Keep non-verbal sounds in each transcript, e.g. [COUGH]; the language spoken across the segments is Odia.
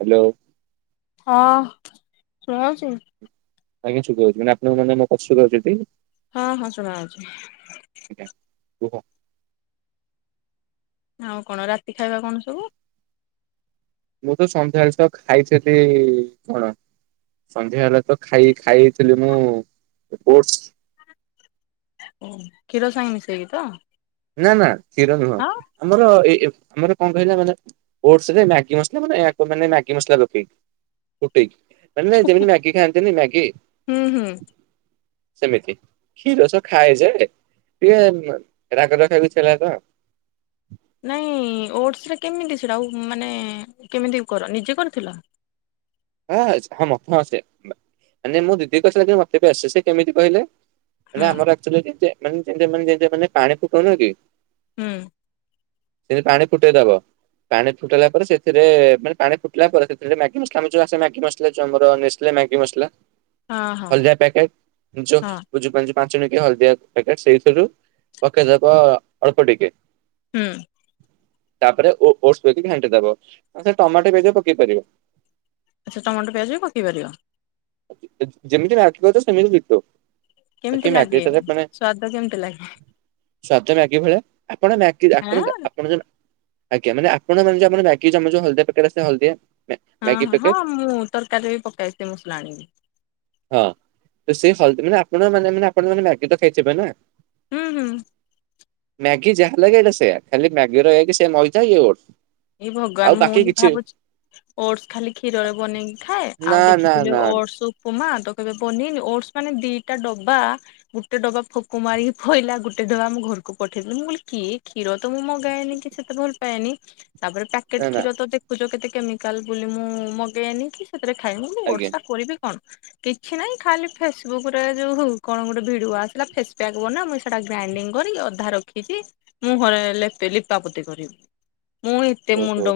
ହ୍ୟାଲୋ। ହଁ ଶୁଣା ହୋଉଛି। ଆଜ୍ଞା ଛୁଖ ହଉଛି ମାନେପଣ ମାନେ କଷ୍ଟ କରୁଛନ୍ତି। ହଁ ହଁ ଶୁଣା ହୋଉଛି। ଆଜ୍ଞା କୁହ। ଆଉ କଣ ରାତି ଖାଇବା କଣ ସବୁ। ମୁଁ ତ ସନ୍ଧ୍ୟାବେଳଷ ଖାଇଥିଲି କଣ ସନ୍ଧ୍ୟା ହେଲେ ତ ଖାଇ ଖାଇଇଥିଲି ମୁଁ ଓଟସ୍। ଓହ କ୍ଷୀର ସାଙ୍ଗେ ମିଶେଇକି ତ। ନା ନା କ୍ଷୀର ନୁହଁ ଆମର ଏଇ ଆମର କଣ କହିଲ ମାନେ ଓଟସ ମ୍ୟାଗି ମସଲା ମାନେ ମାନେ ମ୍ୟାଗି ମସଲା ପକେଇକି ଫୁଟେଇକି। ନ ନାଇଁ ଯେମିତି ମ୍ୟାଗି ଖାଆନ୍ତିନି ମ୍ୟାଗି। ହୁଁ ହୁଁ। ସେମିତି କ୍ଷୀର ସବ ଖାଏଯାଏ ଟିକେ ରାଗ ଟା ଖାଇବାକୁ ଇଛା ହେଲା ତ। ନାଇଁ ଓଟ୍ସ ଟା କେମିତି ସେଇଟା ଆଉ ମାନେ କେମିତି କର ନିଜେ କରିଥିଲ। ହଁ ମତେ ହଁ ସିଏ ଆନେ ମୋ ଦିଦି କରିଥିଲା କି ମତେ ବି ଆସେ ସେ କେମିତି କହିଲେ। ମାନେ ହୁଁ ଆମର ଆକଚୁଆଲି ଯେ ମାନେ ଯେମିତିଆ ମାନେ ଯେମିତି ପାଣି ଫୁଟଉନ କି? ହୁଁ। ସେମିତି ପାଣି ଫୁଟେଇ ଦବ। ପାଣି ଫୁଟିଲା ପରେ ସେଥିରେ ମାନେ ପାଣି ଫୁଟିଲା ପରେ ସେତିକି ବେଳେ ମ୍ୟାଗି ମସଲା ଆମେ ଯୋଉ ଆସେ ମ୍ୟାଗି ମସଲା ଯୋଉ ଆମର ନେଷ୍ଟଲେ ମ୍ୟାଗି ମସଲା। ହଁ ହଁ ହଳଦିଆ ହଁ ପ୍ୟାକେଟ [UNINTELLIGIBLE] ପାଞ୍ଚ ଟଙ୍କିଆ ହଳଦିଆ ପ୍ୟାକେଟ୍ ସେଇଥିରୁ ପକେଇଦବ ଅଳ୍ପ ଟିକେ। ହୁଁ। ତାପରେ ଓ ଓଟସକୁ ପକେଇ ଦେଇକି ଘାଣ୍ଟି ଦବ ଆଛା ଟମାଟୋ ବି ପକେଇ ପାରିବ। ଆଛା ଟମାଟ ପିଆଜ ବି ପକେଇ ପାରିବ। ଯେମିତି ମ୍ୟାଗି କରୁଚ ସେମିତି ଡିଟୋ। କେମିତି ଲାଗେ ସ୍ଵାଦ କେମତି ଲାଗେ? ସ୍ଵାଦ ମ୍ୟାଗି ଭଳିଆ ଆପଣ ମ୍ୟାଗି ଆପଣ ଆଁ? ଆପଣ ଆଜ୍ଞା ମାନେ ଯୋଉ ଆପଣ ଯା ଯୋଉ ହଳଦିଆ ପ୍ୟାକେଟ୍ ଆସେ ହଳଦିଆ। ମ୍ୟା ହଁ ମ୍ୟାଗି ହଁ ପ୍ୟାକେଟ ମୁଁ ତରକାରୀ ବି ପକାଏ ସେ ମସଲା ଆଣିକି। ହଁ ତ ସେଇ ହଲଦ ମାନେ ଆପଣ ମାନେ ମାନେ ଆପଣ ମାନେ ମ୍ୟାଗି ତ ଖାଇଥିବେ ନା। ହୁଁ ହୁଁ ମ୍ୟାଗି ଯାହା ଲାଗେ ଏଟା ସେଆ ଖାଲି ମ୍ୟାଗିର ଏକେ ସେ ମଇଦା ଇଏ ଓଢ଼ସ୍। ଏଇ ଭଗବାନ ମୁଁ ବି ଭାବୁଚି ଓଢ଼ସ୍ ଖାଲି କ୍ଷୀରରେ ବନେଇକି ଖାଏ ନା ଆଉ ନା ନା ଦେଖିଥିଲେ ଓଢ଼ସ୍ ଉ ଉପମା ତ କେବେ ପନିର ଓଢ଼ସ୍ ମାନେ ଦିଟା ଡବା ଗୋଟେ ଡବା ଫୋକ ମାରିକି ପଇଲା ଗୋଟେ ଡବା ଆମ ଘରକୁ ପଠେଇଥିଲି ମୁଁ କହିଲି କିଏ କ୍ଷୀର ତ ମୁଁ ମଗାଏନି କିଛି ସେତେ ଭଲ ପାଏନି ତାପରେ ନା ପ୍ୟାକେଟ୍ ନା କ୍ଷୀର ତ ଦେଖୁଚ କେତେ କେମିକାଲ ବୋଲି ମୁଁ ମଗେଇନି କି ସେଥିରେ ଖାଇନି ମୁ ଓଢ଼ସ୍ ଆଜ୍ଞା ଟା କରିବି କଣ। କିଛି ନାାଇଁ ଖାଲି ଫେସବୁକ୍ ରେ ଯୋଉ ହଉ କଣ ଗୋଟେ ଭିଡିଓ ଆସିଲା ଫେସ୍ ପ୍ୟାକ୍ ବନା ସେଟା ଗ୍ରାଇଣ୍ଡିଙ୍ଗ କରି ଅଧା ରଖିଚି ମୁହଁରେ ଲେପେ ଲିପାପୋତି କରିବି। ମୁଁ ଏତେ ଓହୋ ମୁଣ୍ଡ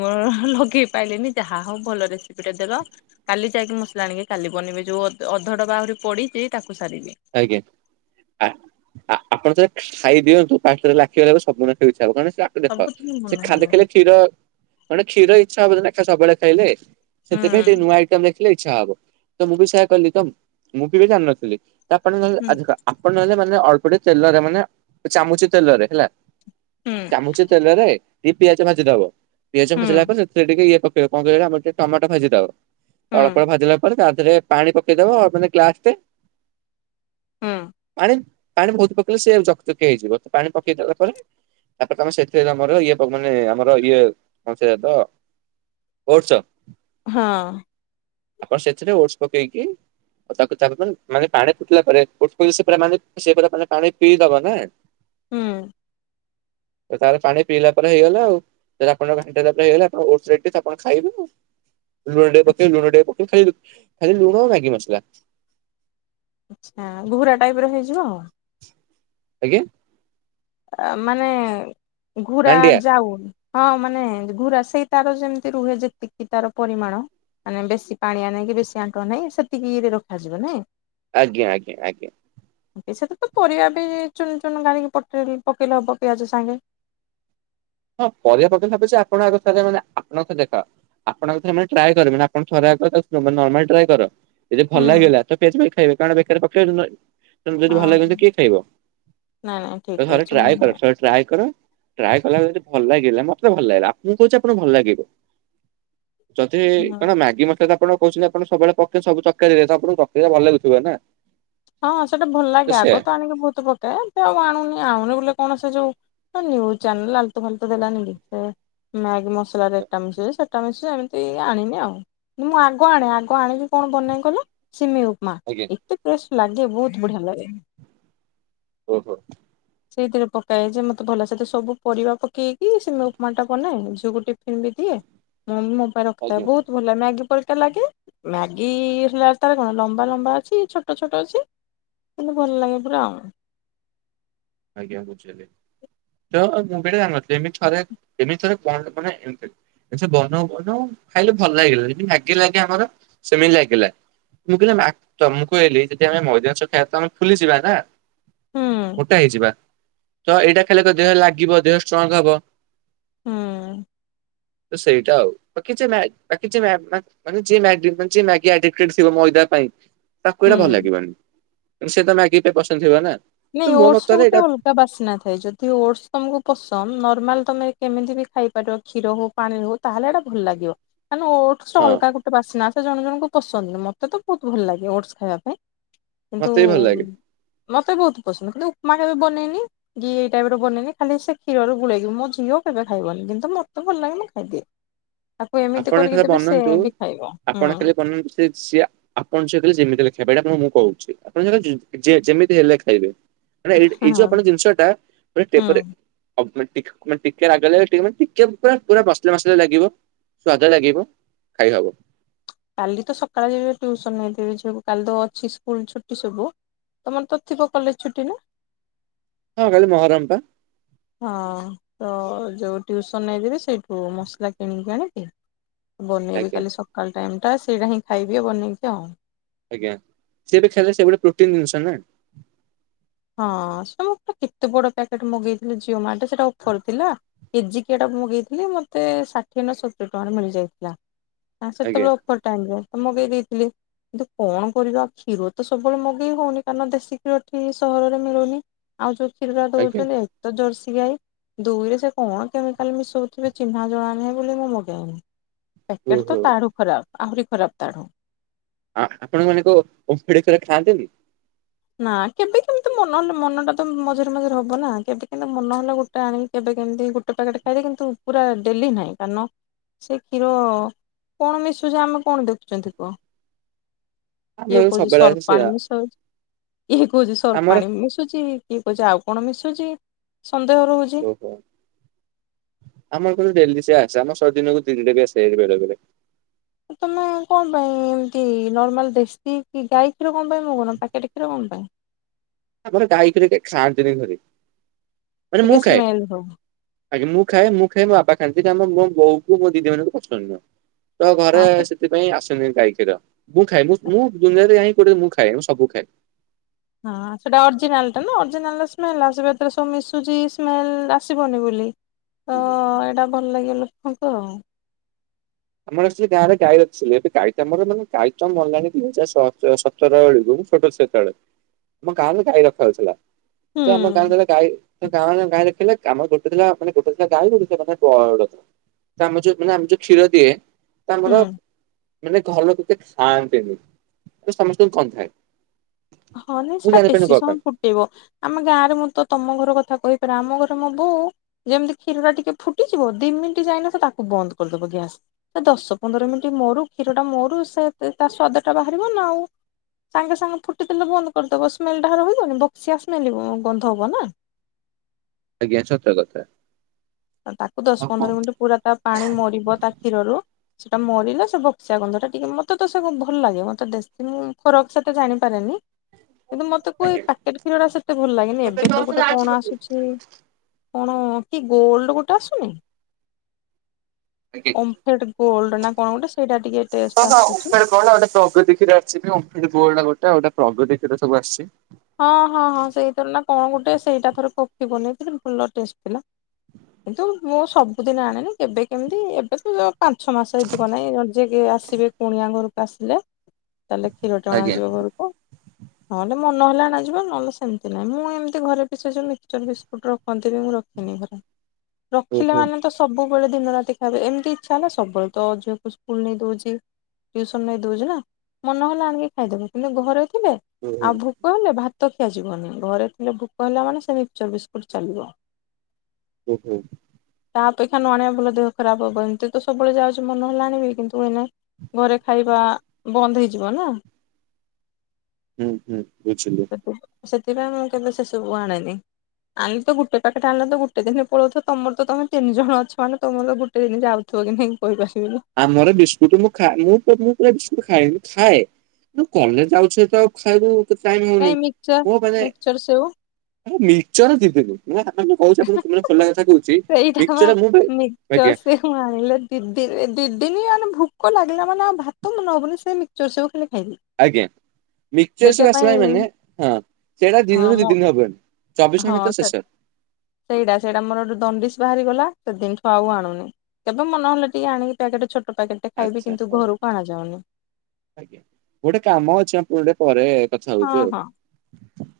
ଲଗେଇ ପାରଲିନି ଯାହା ହଉ ଭଲ ରେସିପିଟେ ଦେଲ। କାଲି ଯାଇକି ମସଲା ଆଣିକି କାଲି ବନିବେ ଯୋଉ ଅଧ ଅଧଡବା ଆହୁରି ପଡିଚି ତାକୁ ସାରିବି। ଆଜ୍ଞା ଆ ଆ ଆପଣ ଯେବେ ଖାଇ ଦିଅନ୍ତୁ ପାଟିରେ ଲାଖିଗନେ ସବୁ ମାନେ ଖାଇବାକୁ ଇଛା ହବ। ଦେଖ ସବୁଦିନ ସେ ଭଲ ଖାଲି ହବ ଖାଇଲେକ୍ଷୀର ମାନେ କ୍ଷୀର ଇଚ୍ଛା ହବନି ସବୁବେଳେ ଖାଇଲେ। ହୁଁ ସେଥିପାଇଁ ଟିକେ ନୂଆ ଆଇଟମ୍ ଦେଖିଲେ ଇଚ୍ଛା ହବ ତ ମୁଁ ବି ସେୟା କହିଲି ମୁଁ ବି ଜାଣିନଥିଲି। ଆପଣ ନହେଲେ ହୁଁ ଅଧିକ ଆପଣ ନହେଲେ ମାନେ ଅଳ୍ପ ଟିକେ ତେଲରେ ମାନେ ଚାମୁଚେ ତେଲରେ ହେଲା ହୁଁ ଚାମୁଚେ ତେଲରେ ଟିକେ ପିଆଜ ଭାଜିଦବ ପିଆଜ ହୁଁ ଭାଜିଲା ପରେ ସେଥିରେ ଟିକେ ଇଏ ପ କଣ କଇଲେ ଆମର ଟିକେ ଟମାଟ ଭାଜିଦବ ହୁଁ ଅଳ୍ପ ଅଳ୍ପ ଭାଜିଲା ପରେ ତା ଦେହରେ ପାଣି ପକେଇଦବ ମାନେ ଗ୍ଲାସ୍ ଟେ। ହଁ। ଆରେ ପାଣି ବହୁତ୍ ପକେଇଲେ ସେ ଜକଜକି ହେଇଯିବ ପାଣି ପକେଇଲା ପରେ ତାପରେ ତମେ ସେଥିରେ ଆମର ଇଏ ମାନେ ଆମର ଇଏ କଣ ସେଇଆତ ଓଢ଼ସ୍। ହଁ। ଆପଣ ସେଥିରେ ଓଢ଼ସ୍ ପକେଇକି ଓ ତାକୁ ତା ମାନେ ପାଣି ଉଠିଲା ପରେ ଓଢସ୍ ସେ ପୁରା ମାନେ ସେ ପୁରା ମାନେ ପାଣି ପିଇଦବ ନା। ହୁଁ। ତାର ପାଣି ପିଇଲା ପରେ ହେଇଗଲା ଆଉ। ଏରାପରେଘଣ୍ଟାପରେ ହେଇଗଲାଓଢ଼ସ୍ ରେଡି ତ ଆପଣଖାଇବେ ଆଉ। ଲୁଣ ଆଚ୍ଛା ପକେଇ ଲୁଣ ପକେଇ ଖାଲି ଲୁଣ ମ୍ୟାଗି ମସଲା ଆଚ୍ଛା ଘୁୁରା ଟାଇପିର ହେଇଯିବ ଆଉ। ଆଜ୍ଞା। ମାନେ ଘୋରା ମାଣ୍ଡିଆ ଯାଉ। ହଁ ମାନେ ଘୁରା ସେଇ ତାର ଯେମିତି ରୁହେ ଯେତିକି ତାର ପରିମାଣ। ମାନେ ବେଶୀ ପାଣିଆ ନାହିଁ କି ବେଶୀ ଆଣ୍ଟୁଆ ନାହିଁ ସେତିକିରେ ରଖାଯିବ ନାଇଁ। ଆଜ୍ଞା ଆଜ୍ଞା ଆଜ୍ଞା। ସେ ତ ପରିବାପାଇଁଚୁନ୍ ଚୁନ୍ କରିକି କାଟିକି ପକେଇଲେ ହବ ପିଆଜ ସାଙ୍ଗେ। ହଁ ପରିବା ପକେଇନେ ହବଯେ ଆପଣ ଆଗ ଥରେ ମାନେ ଆପଣ ଦେଖ ଆପଣ ଆଉଥରେ ଟ୍ରାଏ କରିବେନି ଆପଣ ଥରେ ଆଗ ତାକୁ ନର୍ମାଲି ଟ୍ରାଏ କର ଯଦି ଭଲ ହୁଁ ଲାଗିଲା ତ ପଜେ ମିଲ୍କ ଖାଇବେ କାରଣ ବେକରେ ପକେଇବେ। ଯଦି ହଁ ଭଲ ଲାଗିବ ହଁ କିଏ ଖାଇବ ନାଇଁ ନାଇଁ ଠିକ ତ ଥରେ କହିଛ ମୁଁ ଟ୍ରାଏ କର। ଟ୍ରାଏ କର ଟ୍ରାଏ କଲାଯଦି। ଭଲ ଲାଗିଲା ମତେ ଭଲ ଲାଗିଲା ଆପଣଙ୍କୁ କହୁଛି ଆପଣଙ୍କୁ ଭଲ ଲାଗିବ। ଯଦି ହୁଁ। କଣ ମାଗି ମସଲା ତ ଆପଣ କହୁଛନ୍ତି ଆପଣ ସବୁବେଳେ ପକେଇ ସବୁ ତରକାରୀରେ ତ ଆପଣଙ୍କୁ ପକେଇଲେ ଭଲ ଲାଗୁଥିବ ନା। ହଁ ସେଟା ଭଲ ଲାଗେ ଆଗ ତ ଆଣିକି ବହୁତ ପକାଏ ଆଉ ଆଣୁନି ଆଣୁନି ବୋଲି କଣ ସେ ଯୋଉ। ହଁ ନିଉଜୁ ଚାନେଲ ଆଲତୁ ଫାଲୁତୁ ଦେଲା ନି କି। ମ୍ୟାଗି ମସଲା ରେ ଏଟା ମିସେ ସେଇଟା ମିସେ ଏମିତି ଆଣିନି ଆଉ। ମୁଁ ଆଗ ଆଣେ ଆଗ ଆଣିକି କଣ ବନାଏ କହିଲ ସିମେଇ ଉପମା। ଆଜ୍ଞା। ଏତେ ଫ୍ରେଶ ଲାଗେ ବହୁତ ବଢିଆ ଲାଗେ। ଓହୋ। ସେଇଥିରେ ପକାଏ ଯେ ମତେ ଭଲ ସେତ ସବୁ ପରିବା ପକେଇକି ସିମେଇ ଉପମା ଟା ବନାଏ ଝିଅ ଗୋଟେ ଏମିତିଆ ମମି ମୋ ପାଇଁ ଆଜ୍ଞା ରଖିଥାଏ ବହୁତ ଭଲ ଲାଗେ ମ୍ୟାଗି ପରିକା ଲାଗେ। ମ୍ୟାଗି ହେଲା ତାର କଣ ଲମ୍ବା ଲମ୍ବା ଅଛି ଛୋଟ। ଛୋଟ ଛୋଟ ଅଛି କିନ୍ତୁ ଭଲ ଲାଗେ ପୁରା ଆଉ। ଆଜ୍ଞା ବୁଝିଲି ତ ମୁଁ ବିଟେ ଜାଣିନଥିଲି ଏମିତି ଥରେ ଏମିତି ଥରେ କଣ ମାନେ ଏମିତି। ସେ ବନଉ ବନଉ ଖାଇଲେ ଭଲ ଲାଗିଲା ଯେମିତି ମ୍ୟାଗି ଲାଗେ ଆମର ସେମିତି ଲାଗିଲା। ମୁଁ କହିଲି ମା ତମକୁ କହିଲି ଯଦି ଆମେ ମଇଦା ମାଂସ ଖାଇବା ତ ଆମେପୁଲି ଯିବା ନା। ହୁଁ ମୋଟା ହେଇଯିବା ତ ଏଇଟା ଖାଇଲେ ତ ଦେହ ଲାଗିବ ଦେହ ଷ୍ଟ୍ରଙ୍ଗ ହବ। ହୁଁ ତ ସେଇଟା ଆଉ କିଛି ନାଇଁ କିଛି ମା ମାନେ ଯିଏ ମ୍ୟାଗି ମ୍ୟାଗି ଆଇଡିଣ୍ଟି ଥିବ ମଇଦା ପାଇଁ ତାକୁ ଏଇଟା ଭଲ ହୁଁ। ଲାଗିବନି ସେ ତ ମ୍ୟାଗି ପାଇଁ ପସନ୍ଦ ଥିବ ନା କିନ୍ତୁ ନାଇଁ ମୋ ଓଟସ୍ସ ର ମତରେ ଗୋଟେ ଏଇଟା ଅଲ ବାସ୍ନା ଥାଏ ଯଦି ଅଟ୍ସ ତମକୁ ପସନ୍ଦ ନର୍ମାଲ ତମେ କେମିତି ବି ଖାଇପାରିବ କ୍ଷୀର ହଉ ପାଣିରେ ହଉ ତାହେଲେ ଏଇଟା ଭଲ ଲାଗିବ ମାନେ ଓ ହଁ ଅଲଗା ଗୋଟେ ବାସ୍ନା ଆସେ ଜଣ ଜଣଙ୍କୁ ପସନ୍ଦ ମତେ ତ ବହୁତ ଭଲ ଲାଗେ ଅଟ୍ପ ଖାଇବା ପାଇଁ କିନ୍ତୁ ମତେ ବି ଭଲ ଲାଗେ ମତେ ବହୁତ୍ ପସନ୍ଦ କିନ୍ତୁ ଉପମା କେବେ ବନେଇନି ଦି ଏଇ ଟାଇପ୍ ର ବନେଇଲି ଖାଲି ସେ କ୍ଷୀରରେ ଗୁଳେଇକି ମୋ ଝିଅ କେବେ ଖାଇବନି କିନ୍ତୁ ମତେ ଭଲ ଲାଗେ ମୁଁ ଖାଇଦିଏ ତାକୁ ଆପଣ ଏମିତି ଏଠାରେ କରିକି ଦେବେ ସେ ବନାନ୍ତୁ ବି ଖାଇବ ହୁଁ ଆପଣ ଖାଲି ବନାନ୍ତୁ ସେ ସିଆ ଆପଣ ସେ କହିଲ ଯେମିତି ହେଲେ ଖାଇବେ ଏଇଟା ଆପଣ ମୁଁ କହୁଛି ଆପଣ ଯେମିତି ହେଲେ ଖାଇବେ ମାନେ ଏଇ ଟା ଏଇ ହଁ। ଯୋଉ ଆପଣ ଜିନିଷ ଟା ଟେମ୍ପରାରି ହୁଁ ଅପ୍‌ମେଟିକ୍ ମାନେ ଟିକେ ରାଗ ଲାଗେ ଟିକେ ପୁରା ପୁରା ମସଲା ମସଲା ଲାଗିବ ସ୍ଵାଦ ଲାଗିବ ଖାଇହବ। କାଲି ତ ସକାଳେ ଯିବ ଟ୍ୟଉସନ ହେଇ ଝିଅକୁ କାଲି ତ ଅଛି ସ୍କୁଲ ଛୁଟି ସବୁ ତମର ତ ଥିବ କଲେଜ୍ ଛୁଟି ନା। ହଁ କାଲି ମହରମ୍ ପା, ହଁ ତ ଯୋଉ ଟ୍ଯୁଉସନ ନେଇଯିବେ ସେଇଠୁ ମସଲା କିଣିକି ଆଣିକି, ବନେଇବି ଆଜ୍ଞା। କାଲି ସକାଳ ଟାଇମ୍ ଟା ସେଇଟା ହିଁ ଖାଇବି ବନେଇକି ଆଉ ଆଜ୍ଞା ସିଏବି ଖାଇଲେ ସେ ଗୋଟେ ପ୍ରୋଟିନ୍ ଜିନିଷ ନା ହଁ ସେ କେତେ ବଡ ପ୍ୟାକେଟ୍ ମଗେଇଥିଲ ଜିଓ ମାର୍ଟ ସେଟା ଅଫର ଥିଲା। କେଜି କି ଆଟା ମଗେଇଥିଲି ମତେ ଷାଠିଏ ନା ସତୁରି ଟଙ୍କାରେ ମିଳିଯାଇଥିଲା ତା ଆଜ୍ଞା ସେତେବେଳେ ଅଫର ଟାଇମ୍ ରେ ତ ମଗେଇ ଦେଇଥିଲି। କିନ୍ତୁ କଣ କରିବା କ୍ଷୀର ତ ସବୁବେଳେ ମଗେଇ ହଉନି କାରଣ ଦେଶୀ କ୍ଷୀର ଠିକ୍ ସହରରେ ମିଳୁନି ଆଉ ଯୋଉ କ୍ଷୀର ରା ଆଜ୍ଞା ଦଉଛନ୍ତି ତ ଜର୍ସି ଗାଈ ଦୁଇରେ ସେ କଣ କେମିକାଲ୍ ମିଶଉଥିବେ ଚିହ୍ନା ଜଣା ନାହିଁ ବୋଲି ମୁଁ ମଗାଏନି। ପ୍ୟାକେଟ୍ ତ ଓହୋ। ତାଠୁ ଖରାପ ଆହୁରି ଖରାପ୍ ତାଠୁ ଆ ଆପଣ ମାନେ ଓମଫେଡ କ୍ଷୀର ଖାଆନ୍ତିନି? ନା କେବେ କେମିତି ମନ ହେଲେ ମନ ଟା ତ ମଝିରେ ମଝିରେ ହବ ନା କେବେ କେମିତି ମନ ହେଲେ ଗୋଟେ। ଆଣିକି କେବେ କେମିତି ଗୋଟେ ପ୍ୟାକେଟ ଖାଇଦିଏ କିନ୍ତ ପୁରା ଡେଲି ନାହିଁ କାରଣ ସେ କ୍ଷୀର କଣ ମିଶୁଛି ଆମେ କଣ ଦେଖୁଛନ୍ତି କୁହ। କିଏ ଆମର କହୁଚି ସବୁବେଳେ ସର୍ଫ ଆସେ ସେୟା ପାଣି ମିସଉଛି। କିଏ କହୁଛି ସର୍ଫ ଆମର ପାଣି ମିଶୁଛି କିଏ କହୁଛି ଆଉ କଣ ମିଶୁଛି ସନ୍ଦେହ ରହୁଛି। ଆମର କିନ୍ତୁ ଡ଼େଲୀ ସେଆ ଆସେ ଆମର ସର୍ଦିନକୁ ଡେଲିରେ ବି ଆସ ବେଳେ ବେଳେ। ତମେ କଣ ପାଇଁ ଏମିତି ନର୍ମାଲ ଦେଶୀ କି ଗାଈ କ୍ଷୀର କଣ ପାଇଁ ମଗଉନ ପ୍ୟାକେଟ୍ କ୍ଷୀର କଣ ପାଇଁ? ଆମର ଗାଈକ୍ଷୀର କେହି ଖାଆନ୍ତି ନି ଘରେ, ମାନେ ମୁଁ ଟିକେ ଖାଏ। ସ୍ମେଲ ହଉ ଆଜ୍ଞା ମୁଁ ଖାଏ ମୁଁ ଖାଏ ମୋ ବାପା ଖାଆନ୍ତି ଆ ମୋ ବୋଉ କ ମୋ ଦିଦି ମାନଙ୍କୁ ପସନ୍ଦ ନୁହେଁ ତ ଘରେ। ହଁ ସେ ସେଥିପାଇଁ ଆସେନି ଗାଈ କ୍ଷୀର, ମୁଁ ଖାଏ ମୁଁ ମୁଁ ଦୁନିଆରେ ଯଁ କୋଉଠେ ମୁଁ ଖାଏ ମୁଁ ସବୁ ଖାଏ। ହଁ ସେଇଟା ଅରିଜିନାଲ ଟା ନା ଅରିଜିନାଲ ସ୍ମେଲ ଆସିବ ଏଥିରେ ସ ମିଶୁଛି ସ୍ମେଲ ଆସିବନି ବୋଲି। ତ ଏଇଟା ଭଲ ଲାଗେ ଲୋକଙ୍କୁ ଆଉ। ଆମର ଆକ୍ଚୁଲି ଗାଁରେ ଗାଈ ର ରଖଥିଲେ ଏବେ ଗାଈତ ଆମର ମାନେ ଗାଈତ ମଲାଣି ଦୁଇ ହଜା ଚରଳିକୁ ଛୋଟ ସେତେବେଳେ, ଆମ ଗାଁରେ ଗାଈ ରଖାହଉଥିଲା। ହୁଁ ତ ଆମ ଗାଁ ଟାରେ ଗାଈ ତ ଗାଁରେ ଗାଈ ରଖିଥିଲେ। ଆମର ଗୋଟେ ଥିଲା ମାନେ ଗୋଟେ ଥିଲା ଗାଈ ଗୋଟେ ଥିଲା [UNINTELLIGIBLE] ତ ଆମର ଆମ ଯୋଉ କ୍ଷୀର ଦିଏ ତ ହୁଁ। ଆମର ମାନେ ଘର ଲୋକ ଏତେ ଖାଆନ୍ତିନି। ସମସ୍ତଙ୍କୁ କମ୍ ଥାଏ। ହଁ ନାଇଁ ସେଇଟା ବେଶୀ ସମୟ ପାଇଁ ଫୁଟ୍ ଟେଇବ। ଆମ ଗାଁରେ ମୁଁ ତ ତମ ଘର କଥା କହିପାରେ ଆମ ଘରେ ମୋ ବୋଉ ଯେମିତି କ୍ଷୀର ଟା ଟିକେ ଫୁଟିଯିବ, ଦି ମିନିଟ୍ ଯାଇନଥିବ ତାକୁ ବନ୍ଦ କରିଦବ ଗ୍ୟାସ। ଏ ଦଶ ପନ୍ଦର ମିନିଟ୍ ମରୁ କ୍ଷୀର ଟା ମରୁ ସେ ତା ସ୍ଵାଦ ଟା ବାହାରିବ ନା ଆଉ। ସାଙ୍ଗେ ସାଙ୍ଗେ ଫୁଟିଥିଲେ ବନ୍ଦ କରିଦବ, ସ୍ମେଲ୍ ଟା ରହିବନି ବକ୍ସିଆ ସ୍ମେଲ୍ ଗନ୍ଧ ହବ ନା। ଆଜ୍ଞା ସତ କଥା। ଆ ତାକୁ ଦଶ ଆଉ କଣ ପନ୍ଦର ମିନିଟ୍ ପୁରା ତା ପାଣି ମରିବ ତା କ୍ଷୀରରୁ ସେଟା ମରିଲେ ସେ ବକ୍ସିଆ ଗନ୍ଧ ଟା ଟିକେ ମୋତେ ତ ସେ ଭଲ ଲାଗେ। ମୋତେ ବେଶୀ ମୁଁ ଫରକ୍ ସେତେ ଜାଣିପାରେନି କିନ୍ତୁ ମତେ କହେ ଏ ଆଜ୍ଞା ପ୍ୟାକେଟ୍ କ୍ଷୀର ଗୁରା ସେତେ ଭଲ ଲାଗେନି। ଏବେ ତ ଗୋଟେ କଣ ଆସୁଚି କଣ କି ଗୋଲଡ ଗୋଟେ ଆସୁନି? [UNINTELLIGIBLE] ଓମଫେଡ୍ ଗୋଲଡ ନା କଣ ଗୋଟେ। ସେଇଟା ଟିକେ ଟେଷ୍ଟ ହଁ ହଁ ଆସୁଛି ଓମଫେଡ୍ କଣ ଗୋଟେ ପ୍ରଗତି କ୍ଷୀର ଆସ୍ ସେ ବି ଓମଫେଡ୍ ଗୋଲ୍ଡ ଗୋଟେ ପ୍ରଗତି କ୍ଷୀର ସବୁ ଆସିଚି। ହଁ ହଁ ହଁ ସେଇଥିର ନା କଣ ଗୋଟେ ସେଇଟା ଥରେ କଫି ବନେଇଥିଲି ଭଲ ଟେଷ୍ଟ ଥିଲା। କିନ୍ତୁ ମୁଁ ସବ୍ ସବୁଦିନ ଆଣେନି। କେବେ କେମିତି ଏବେ ତ ଯୋଉ ପାଞ୍ଚ ଛମାସ ଏଇଥିବ ନାହିଁ, ଯିଏ ବି ଆସିବେ କୁଣିଆ ଘରକୁ ଆସିଲେ ତାହେଲେ କ୍ଷୀର ଟେ ଆଜ୍ଞା ଅଣାଯିବ ଘରକୁ। ନହେଲେ ମ ନହେଲେ ଆଣାଯିବ ନହେଲେ ସେମତି ନାହିଁ। ମୁଁ ଏମିତି ଘରେ ପି ସେ ଯୋଉ ମିକ୍ସଚର୍ ବିସ୍କୁଟ୍ ରଖନ୍ତି ବି ମୁଁ ରଖିନି ଘରେ। ରଖିଲେ ଓହୋ ମାନେ ତ ସବୁବେଳେ ଦିନରାତି ଖାଇବେ। ଏମତି ଇଚ୍ଛା ହେଲା ସବୁବେଳେ ତ ଝିଅକୁ ସ୍କୁଲ ନେଇ ଦଉଚି। ଟିଉସନ୍ ନେଇ ଦଉଚି ନା। ମନହେଲା ଆଣିକି ଖାଇଦବୁ। କିନ୍ତୁ ଘରେ ଥିଲେ ଓହୋ ଆଉ ଭୋ କ ହେଲେ ଭାତ ଖିଆ ଯିବନି। ଘରେ ଥିଲେ ଭୋକ ହେଲା ମାନେ ସେ ମିକ୍ସଚର ବିସ୍କୁଟ୍ ଚାଲିବ। [UNINTELLIGIBLE] ତା ଅପେକ୍ଷା ନ ଆଣିବା ଭଲ ଦେହ ଖରାପ ହବ। ଏମତି ତ ସବୁବେଳେ ଯାଉଚି ମନହେଲେ ଆଣିବି। କିନ୍ତୁ ଏଇନା ଘରେ ଖାଇବା ବନ୍ଦ ହେଇଯିବ ନା। ହୁଁ ହୁଁ ବୁଝିଲି। ସେଥି ସେଥିପାଇଁ ମୁଁ କେଭେ ସେସବୁ ଆଣେନି। ଆଣିଲେ ତ ଗୋଟେ ପ୍ୟାକେଟ୍ ଆଣିଲେ ତ ଗୋଟେ ଦିନି ପଳଉଥିବ। ତମର ତ ତମେ ତିନି ଜଣ ଅଛ ମାନେ ତମର ଗୋ ଟେ ଦିନି ଯାଉଥିବ କି ନାହିଁ କହିପାରିବିନି। ଆମର ବିସ୍କୁଟ ମୁଁ ଖା ମୁଁ ମୁଁ ପୁରା ବିସ୍କୁଟ ଖାଏନି ମୁଁ ଖାଏ। କଲେଜ୍ ଯାଉଚି ଏତେ ଆଉ ଖାଇବୁ ଟାଇମ୍ ହଉନି। ନାଇଁ ମିକ୍ସଚର ମୋ ମାନେ ମିକ୍ସଚର ସେଉ ମୁଁ ମିକ୍ସଚର ଦି ଦିନି। ମୁଁ ଆପଣଙ୍କୁ କହୁଚି ଆପଣଙ୍କୁ ପୁରା ଖୋଲା କଥା କହୁଚି ମିକ୍ସଚର ମୁଁ ବା ଆଜ୍ଞା ମୁଁ ଆଣିଲେ ଦି ଦିନି ଦି ଦିନ ମାନେ ଭୁକ ଲାଗିଲା ମାନେ ଆଉ ଭାତ ମୁଁ ମନ ହବନି ସେ ମିକ୍ସଚର ସେଉ ଖାଲି ଖାଇଲିି। ଆଜ୍ଞା। ମିକ୍ସଚର ସେଉ ଆସିଲାଣି ମାନେ ହଁ ସେଇଟା ହଁ ଦିନରୁ ଦି ମୋ ଦିନି ହବନି। ଚବିଶ ହଁ। ଘଣ୍ଟା ଭିତରେ ସେ ଶେଷ ସେଇଟା। ସେଇଟା ମୋର ଗୋଟେ ଦଣ୍ଡିସ୍ ବାହାରିଗଲା ସେଦିନଠୁ ଆଉ ଆଣୁନି। କେବେ ମନ ହେଲେ ଟିକେ ଆଣିକି ପ୍ୟାକେଟ୍ ଛୋଟ ପ୍ୟାକେଟ୍ ଆଚ୍ଛା ହଉ ଆଜ୍ଞା। ଗୋଟେ କାମ ଅଛି ମୁଁ ଟିକେ ପରେ କଥା ହଁ ହଉଚି ହଁ। ଆଉ।